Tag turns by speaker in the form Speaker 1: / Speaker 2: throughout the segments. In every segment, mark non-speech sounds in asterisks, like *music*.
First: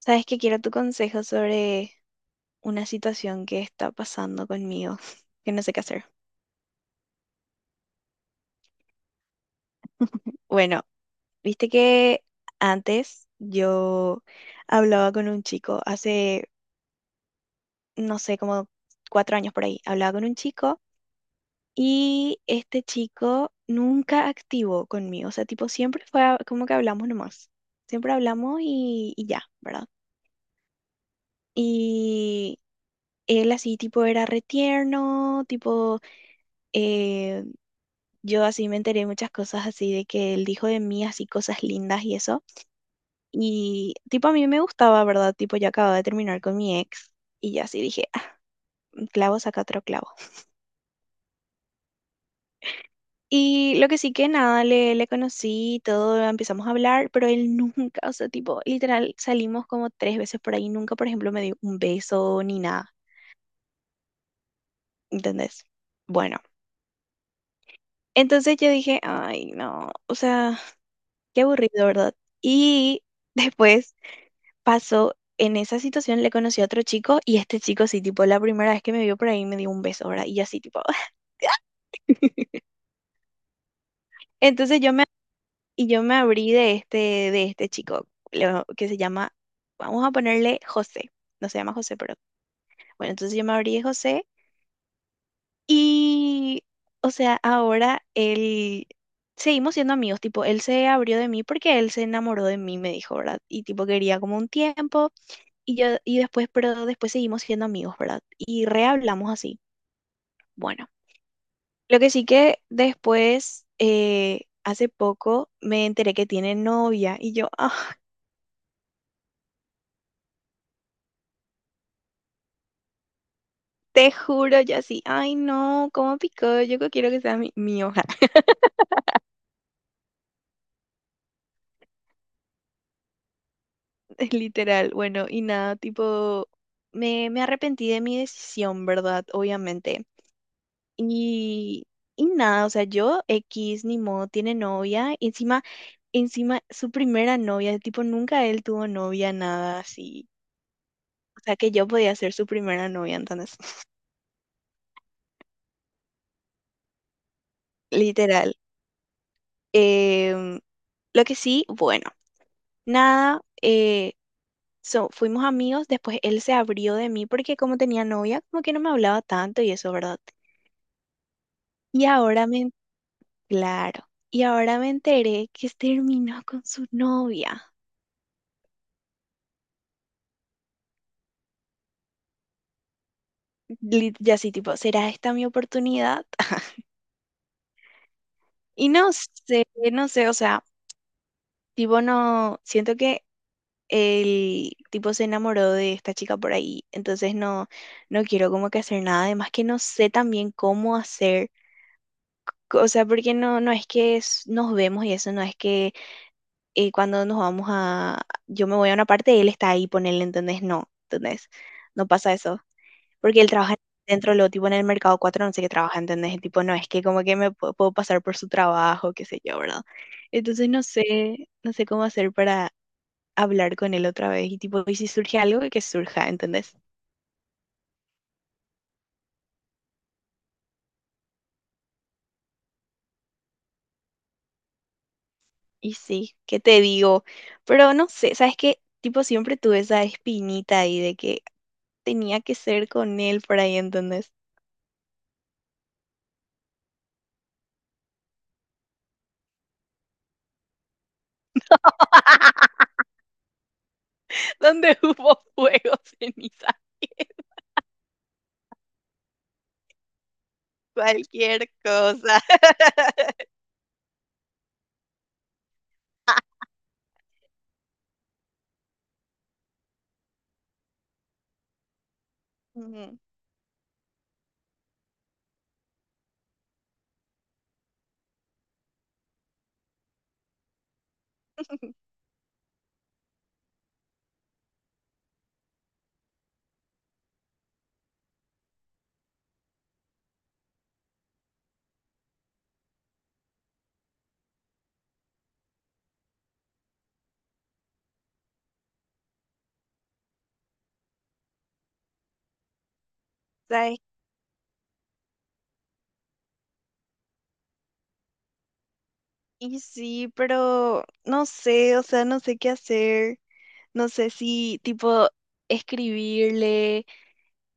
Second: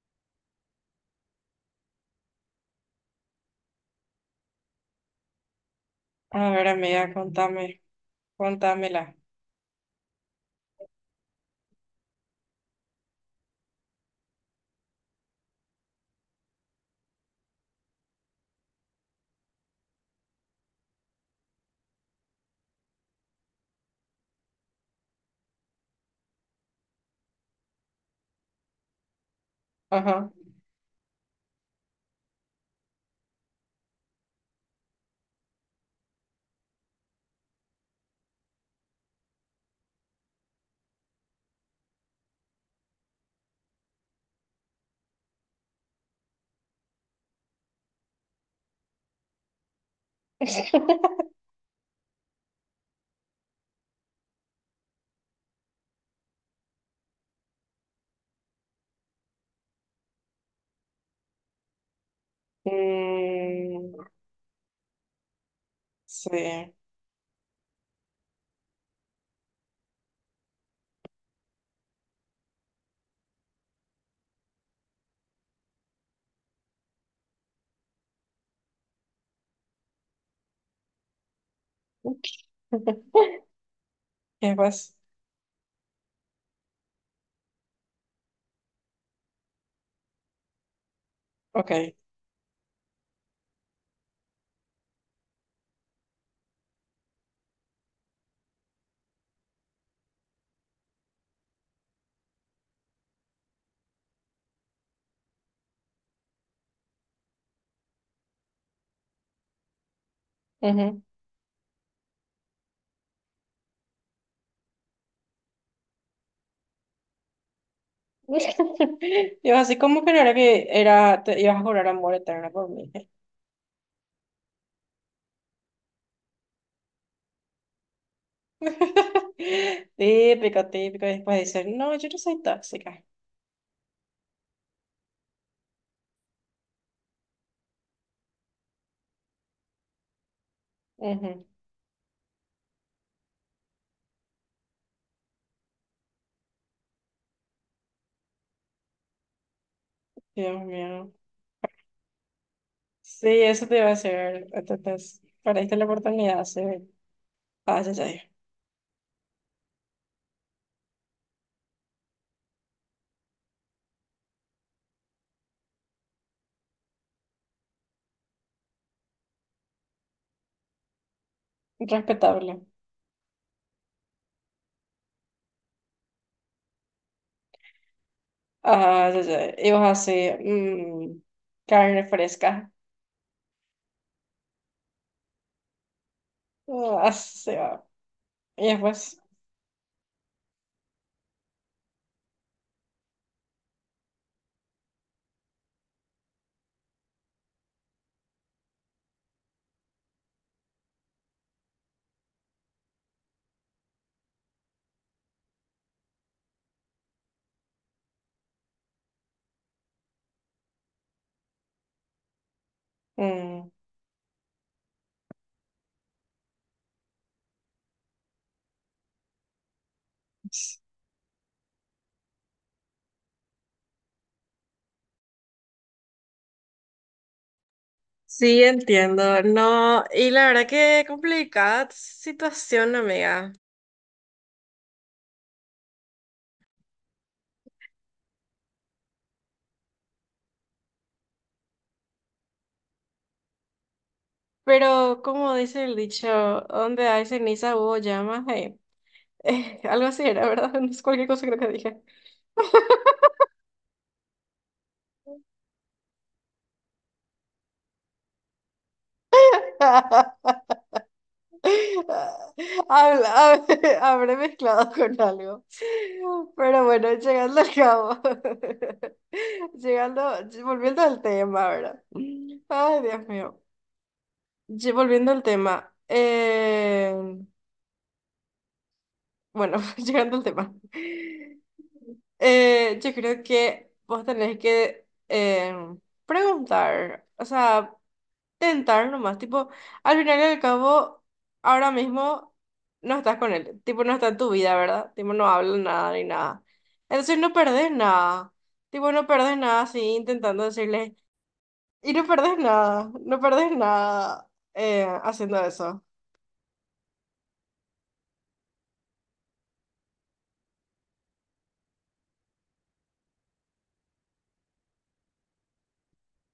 Speaker 1: Sabes que quiero tu consejo sobre una situación que está pasando conmigo, *laughs* que no sé qué hacer.
Speaker 2: A ver, amiga, contame, contámela.
Speaker 1: Bueno, viste que antes yo hablaba con un chico, hace, no sé, como cuatro años por ahí, hablaba con un chico y este chico nunca activó conmigo, o sea, tipo, siempre fue como que hablamos nomás, siempre hablamos y ya, ¿verdad?
Speaker 2: Ajá.
Speaker 1: Y él así, tipo, era retierno, tipo... eh, yo así me enteré muchas cosas así de que él dijo de mí, así cosas lindas y eso. Y tipo a mí me gustaba, ¿verdad? Tipo yo acababa de terminar con mi ex y ya así dije: "Ah, un clavo saca otro clavo".
Speaker 2: *laughs*
Speaker 1: Y lo que sí que nada, le conocí, y todo, empezamos a hablar, pero él nunca, o sea, tipo, literal salimos como tres veces por ahí, nunca, por ejemplo, me dio un beso ni nada,
Speaker 2: Mm,
Speaker 1: ¿entendés? Bueno,
Speaker 2: sí.
Speaker 1: entonces yo dije, ay, no, o sea, qué aburrido, ¿verdad? Y después pasó en esa situación, le conocí a otro chico y este chico sí, tipo, la primera vez que me vio por ahí me dio un beso, ¿verdad? Y yo así, tipo, *laughs*
Speaker 2: ¿Qué
Speaker 1: entonces
Speaker 2: pues?
Speaker 1: y yo me abrí de este chico, que se llama, vamos a ponerle José, no se llama
Speaker 2: Ok.
Speaker 1: José, pero bueno, entonces yo me abrí de José y, o sea, ahora él, seguimos siendo amigos, tipo, él se abrió de mí porque él se enamoró de mí, me dijo, ¿verdad? Y tipo, quería como un tiempo. Pero después seguimos siendo amigos, ¿verdad? Y rehablamos así. Bueno,
Speaker 2: Ujú.
Speaker 1: lo que sí que después, hace poco, me enteré que tiene novia y yo, ah, *laughs*
Speaker 2: *laughs* Yo así como que no era que era, te ibas a jurar amor eterno por mí.
Speaker 1: te juro, yo así, ay no, cómo picó, yo que quiero que sea mi hoja,
Speaker 2: *laughs* Típico, típico. Y después dicen, no, yo no soy tóxica.
Speaker 1: *laughs* literal. Bueno, y nada, tipo, me arrepentí de mi decisión, ¿verdad? Obviamente.
Speaker 2: Ujú.
Speaker 1: Y, y nada, o sea, yo, X, ni modo, tiene novia, y encima, encima, su primera novia, tipo, nunca él tuvo novia, nada así.
Speaker 2: Dios mío.
Speaker 1: O sea, que yo podía ser su primera novia,
Speaker 2: Sí,
Speaker 1: entonces.
Speaker 2: eso te iba a
Speaker 1: *laughs*
Speaker 2: decir. Entonces, perdiste la oportunidad, sí. Ah, ya, ya.
Speaker 1: Literal. Em, lo que sí, bueno, nada, fuimos amigos, después él se abrió de mí porque como tenía novia, como que no me hablaba tanto y eso, ¿verdad? Y
Speaker 2: Respetable.
Speaker 1: claro, y ahora me enteré que terminó con su novia.
Speaker 2: Ah, ya, ya. Y vos así, mm, carne fresca.
Speaker 1: Ya así, tipo, ¿será esta mi oportunidad? *laughs*
Speaker 2: Ah, así se va. Y
Speaker 1: Y no sé, no sé, o sea, tipo, no, siento que el tipo se enamoró de esta chica por ahí, entonces no, no quiero como que hacer nada, además que no sé también cómo hacer. O sea, porque no, no es que nos vemos y eso, no es que cuando nos vamos a, yo me voy a una parte, él está ahí, ponele, ¿entendés? No, ¿entendés? No pasa eso. Porque él
Speaker 2: mm,
Speaker 1: trabaja dentro, lo tipo en el mercado 4, no sé qué trabaja, ¿entendés? Y tipo, no es que como que me puedo pasar por su trabajo, qué sé yo, ¿verdad? Entonces no sé, no sé cómo hacer para hablar con él otra vez y tipo, y si surge algo, que surja, ¿entendés?
Speaker 2: sí, entiendo. No, y la verdad que complicada situación, amiga.
Speaker 1: Y sí, ¿qué te digo? Pero no sé, ¿sabes qué? Tipo, siempre tuve esa espinita ahí de que tenía que ser con él por ahí, ¿entendés?
Speaker 2: Pero como dice el dicho, donde hay ceniza hubo llamas, *laughs* algo así era, ¿verdad? *laughs* No es cualquier cosa creo que dije.
Speaker 1: *laughs* Donde hubo fuego, ceniza, *laughs*
Speaker 2: *laughs*
Speaker 1: cualquier cosa.
Speaker 2: *laughs*
Speaker 1: *laughs*
Speaker 2: Habla, *laughs* habré mezclado con algo. Pero bueno, llegando al cabo. *laughs* Llegando, volviendo al tema, ¿verdad? Ay,
Speaker 1: Ujú.
Speaker 2: Dios mío. Volviendo al tema. Bueno, *laughs* llegando al tema. Yo creo que vos tenés que preguntar, o sea, tentar nomás, tipo, al final y al cabo, ahora mismo no estás con él. Tipo, no está en tu vida, ¿verdad? Tipo, no hablan nada ni nada. Entonces no perdés nada, tipo, no perdés nada así intentando decirle, y no perdés
Speaker 1: ¿Sabes?
Speaker 2: nada, no perdés nada haciendo eso.
Speaker 1: Y sí, pero no sé, o sea, no sé qué hacer. No sé si, tipo, escribirle,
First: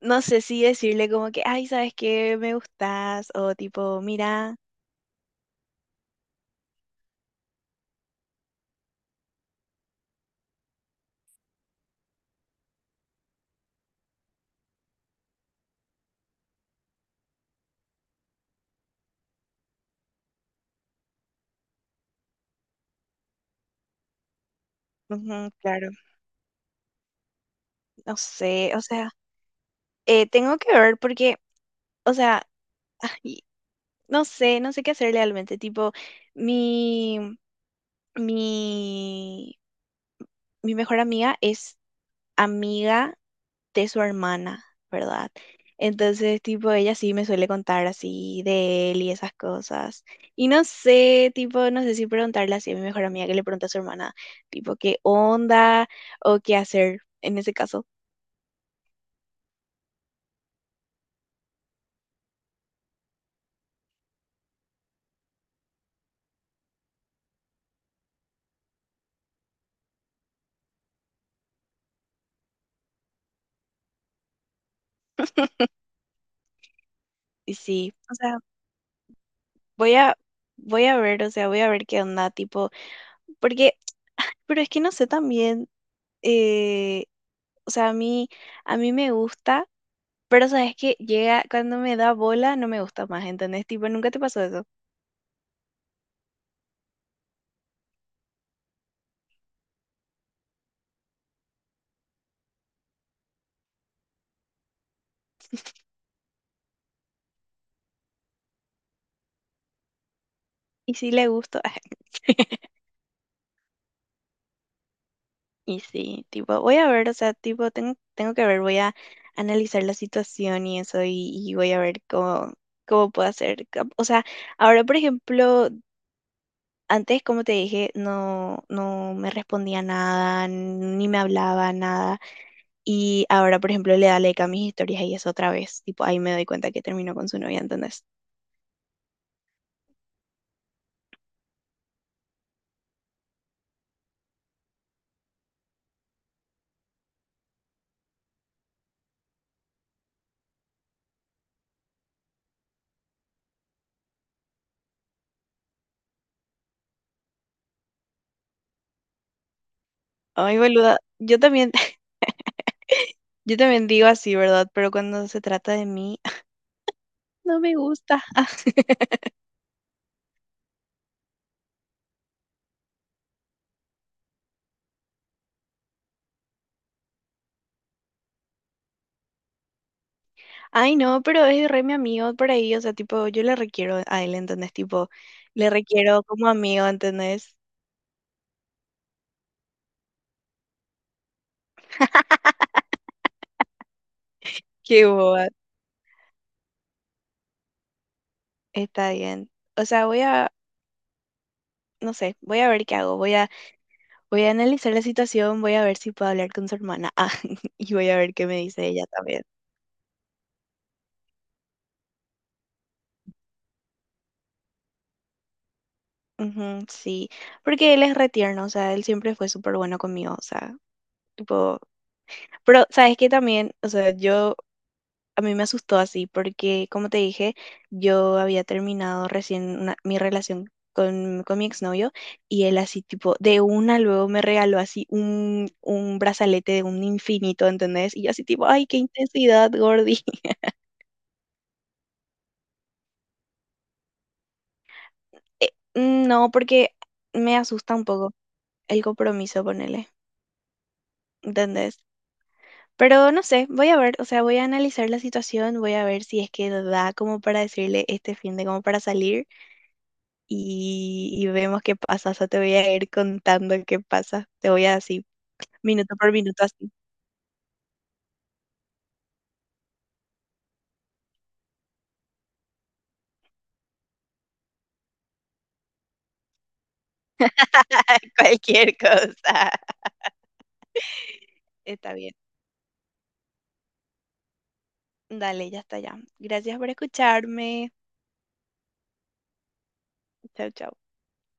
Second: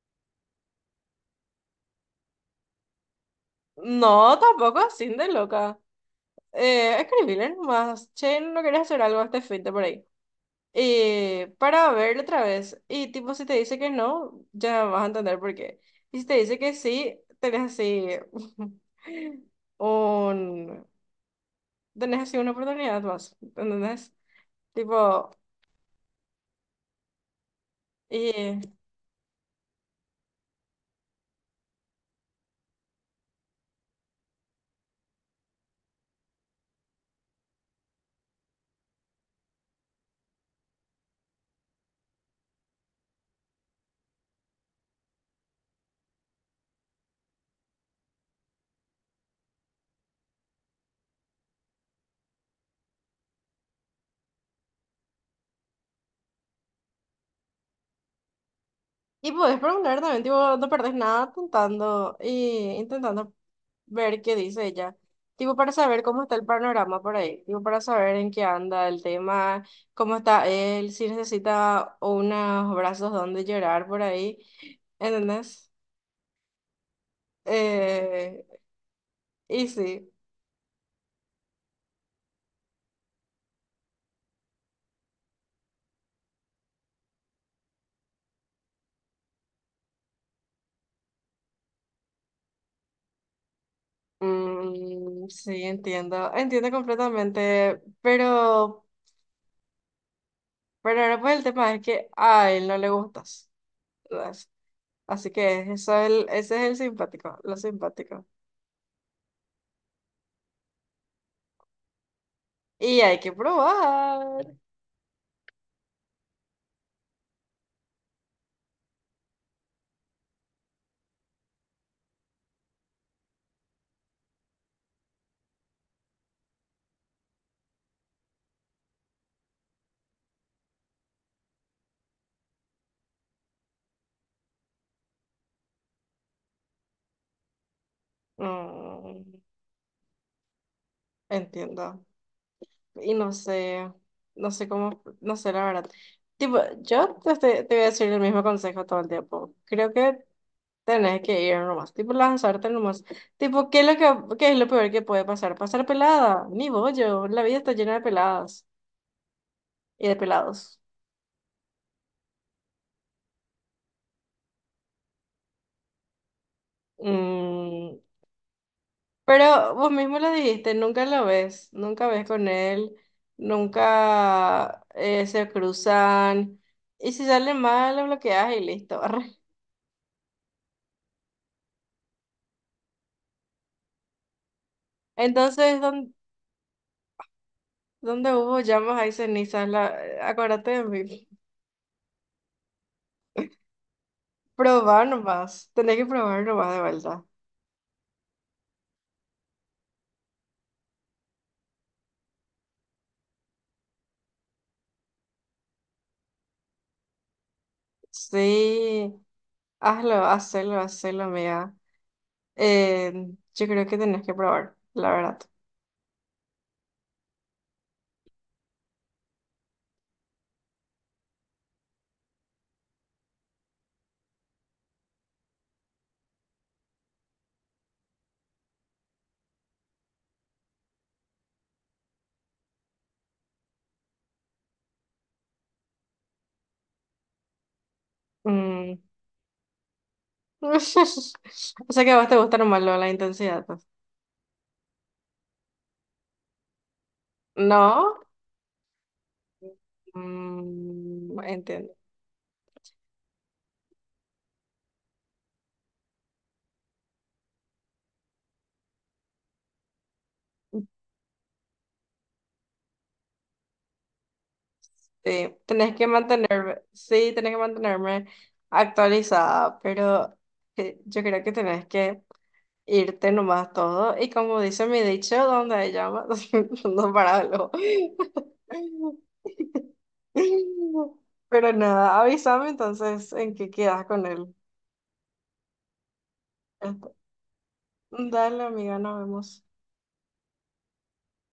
Speaker 1: no sé si decirle como que, ay, ¿sabes qué? Me gustas, o tipo,
Speaker 2: No,
Speaker 1: mira,
Speaker 2: tampoco así de loca. Escribile nomás, che, no quería hacer algo este fin de por ahí. Y para verlo otra vez. Y tipo, si te dice que no, ya vas a entender por qué. Y si te dice que sí, tenés así *laughs* un... Tenés así una oportunidad más, ¿entendés? Tipo,
Speaker 1: ujú, claro, no
Speaker 2: y
Speaker 1: sé, o sea, tengo que ver porque, o sea, *laughs* no sé, no sé qué hacer realmente. Tipo, mi, mi, mi mejor amiga es amiga de su hermana, ¿verdad? Entonces, tipo, ella sí me suele contar así de él y esas cosas. Y no sé, tipo, no sé si preguntarle así a mi mejor amiga que le pregunta a su hermana, tipo, qué onda o qué hacer en ese caso.
Speaker 2: Y podés preguntar también, tipo, no perdés nada intentando, y intentando ver qué dice ella. Tipo, para saber cómo está el panorama por ahí. Tipo, para saber en qué anda el tema, cómo está él, si necesita unos brazos donde llorar por ahí. ¿Entendés?
Speaker 1: Y sí, o sea,
Speaker 2: Eh, y
Speaker 1: voy
Speaker 2: sí.
Speaker 1: a, voy a ver, o sea, voy a ver qué onda, tipo, porque, pero es que no sé también, eh, o sea, a mí me gusta, pero sabes que llega, cuando me da bola, no me gusta más, ¿entendés? Tipo, nunca te pasó eso.
Speaker 2: Mm, sí, entiendo. Entiendo completamente. Pero ahora pues el tema es que a él no le gustas. Así que eso es el, ese es el simpático, lo simpático.
Speaker 1: Y sí le gusto, *laughs*
Speaker 2: Y hay que probar.
Speaker 1: y sí, tipo, voy a ver, o sea, tipo, tengo que ver, voy a analizar la situación y eso, y voy a ver cómo, cómo puedo hacer. O sea, ahora, por ejemplo, antes, como te dije, no, no me respondía nada, ni me hablaba nada. Y ahora, por ejemplo, le da like a mis historias y eso otra vez. Tipo, ahí me doy cuenta que terminó con su novia, ¿entendés?
Speaker 2: Mm, entiendo. Y no sé, no sé cómo, no sé la verdad. Tipo, te voy a decir el mismo consejo todo el tiempo. Creo que tenés que ir nomás, tipo lanzarte nomás. Tipo, ¿qué es lo peor que puede pasar? Pasar pelada, ni bollo, la vida está llena de peladas y de
Speaker 1: Ay,
Speaker 2: pelados.
Speaker 1: boluda, yo también, *laughs* yo también digo así, ¿verdad? Pero cuando se trata de mí, *laughs* no me
Speaker 2: Mm,
Speaker 1: gusta.
Speaker 2: pero vos mismo lo dijiste, nunca lo ves, nunca ves con él, nunca se cruzan. Y si sale mal, lo bloqueas y listo. *laughs* Arre.
Speaker 1: Ay, no, pero es re mi amigo por ahí, o sea, tipo, yo le requiero a él, ¿entendés? Tipo, le
Speaker 2: Entonces,
Speaker 1: requiero como amigo, ¿entendés?
Speaker 2: ¿dónde hubo llamas hay cenizas? Acuérdate de mí.
Speaker 1: Qué
Speaker 2: Probar
Speaker 1: boba.
Speaker 2: nomás, tenés que probar nomás de vuelta.
Speaker 1: Está bien. O sea, no sé, voy a ver qué hago. Voy a analizar la situación, voy a ver si puedo hablar con su hermana. *laughs* Ah, y voy a ver qué me dice ella
Speaker 2: Sí,
Speaker 1: también.
Speaker 2: hazlo, hazlo, hazlo, amiga. Eh, yo creo que tenés que probar, la verdad.
Speaker 1: Ujú, sí, porque él es re tierno, o sea, él siempre fue súper bueno conmigo, o sea, tipo, pero sabes que también, o sea, yo a mí me asustó así porque, como te dije, yo había terminado recién mi relación con mi exnovio y él así tipo, de una luego me regaló así un brazalete de un infinito, ¿entendés? Y yo así tipo, ay, qué
Speaker 2: Mm.
Speaker 1: intensidad, Gordy. *laughs*
Speaker 2: *laughs* O sea que a vos te gusta nomás lo de la intensidad, pues.
Speaker 1: Eh, no, porque me asusta un
Speaker 2: ¿No?
Speaker 1: poco el compromiso, ponele,
Speaker 2: Mm, entiendo.
Speaker 1: ¿entendés? Pero no sé, voy a ver, o sea, voy a analizar la situación, voy a ver si es que da como para decirle este fin de como para salir, y vemos qué pasa. O sea, te voy a ir contando qué pasa. Te voy a así,
Speaker 2: Sí, tenés que
Speaker 1: minuto por minuto,
Speaker 2: mantenerme,
Speaker 1: así,
Speaker 2: sí, tenés que mantenerme actualizada, pero yo creo que tenés que irte nomás todo. Y como dice mi dicho, donde hay llamas, *laughs* no para algo.
Speaker 1: *laughs* cualquier cosa.
Speaker 2: *laughs* Pero
Speaker 1: Está
Speaker 2: nada,
Speaker 1: bien.
Speaker 2: avísame entonces en qué quedas con él.
Speaker 1: Dale, ya está ya. Gracias por
Speaker 2: Este,
Speaker 1: escucharme.
Speaker 2: Dale, amiga, nos vemos.
Speaker 1: Chau, chau.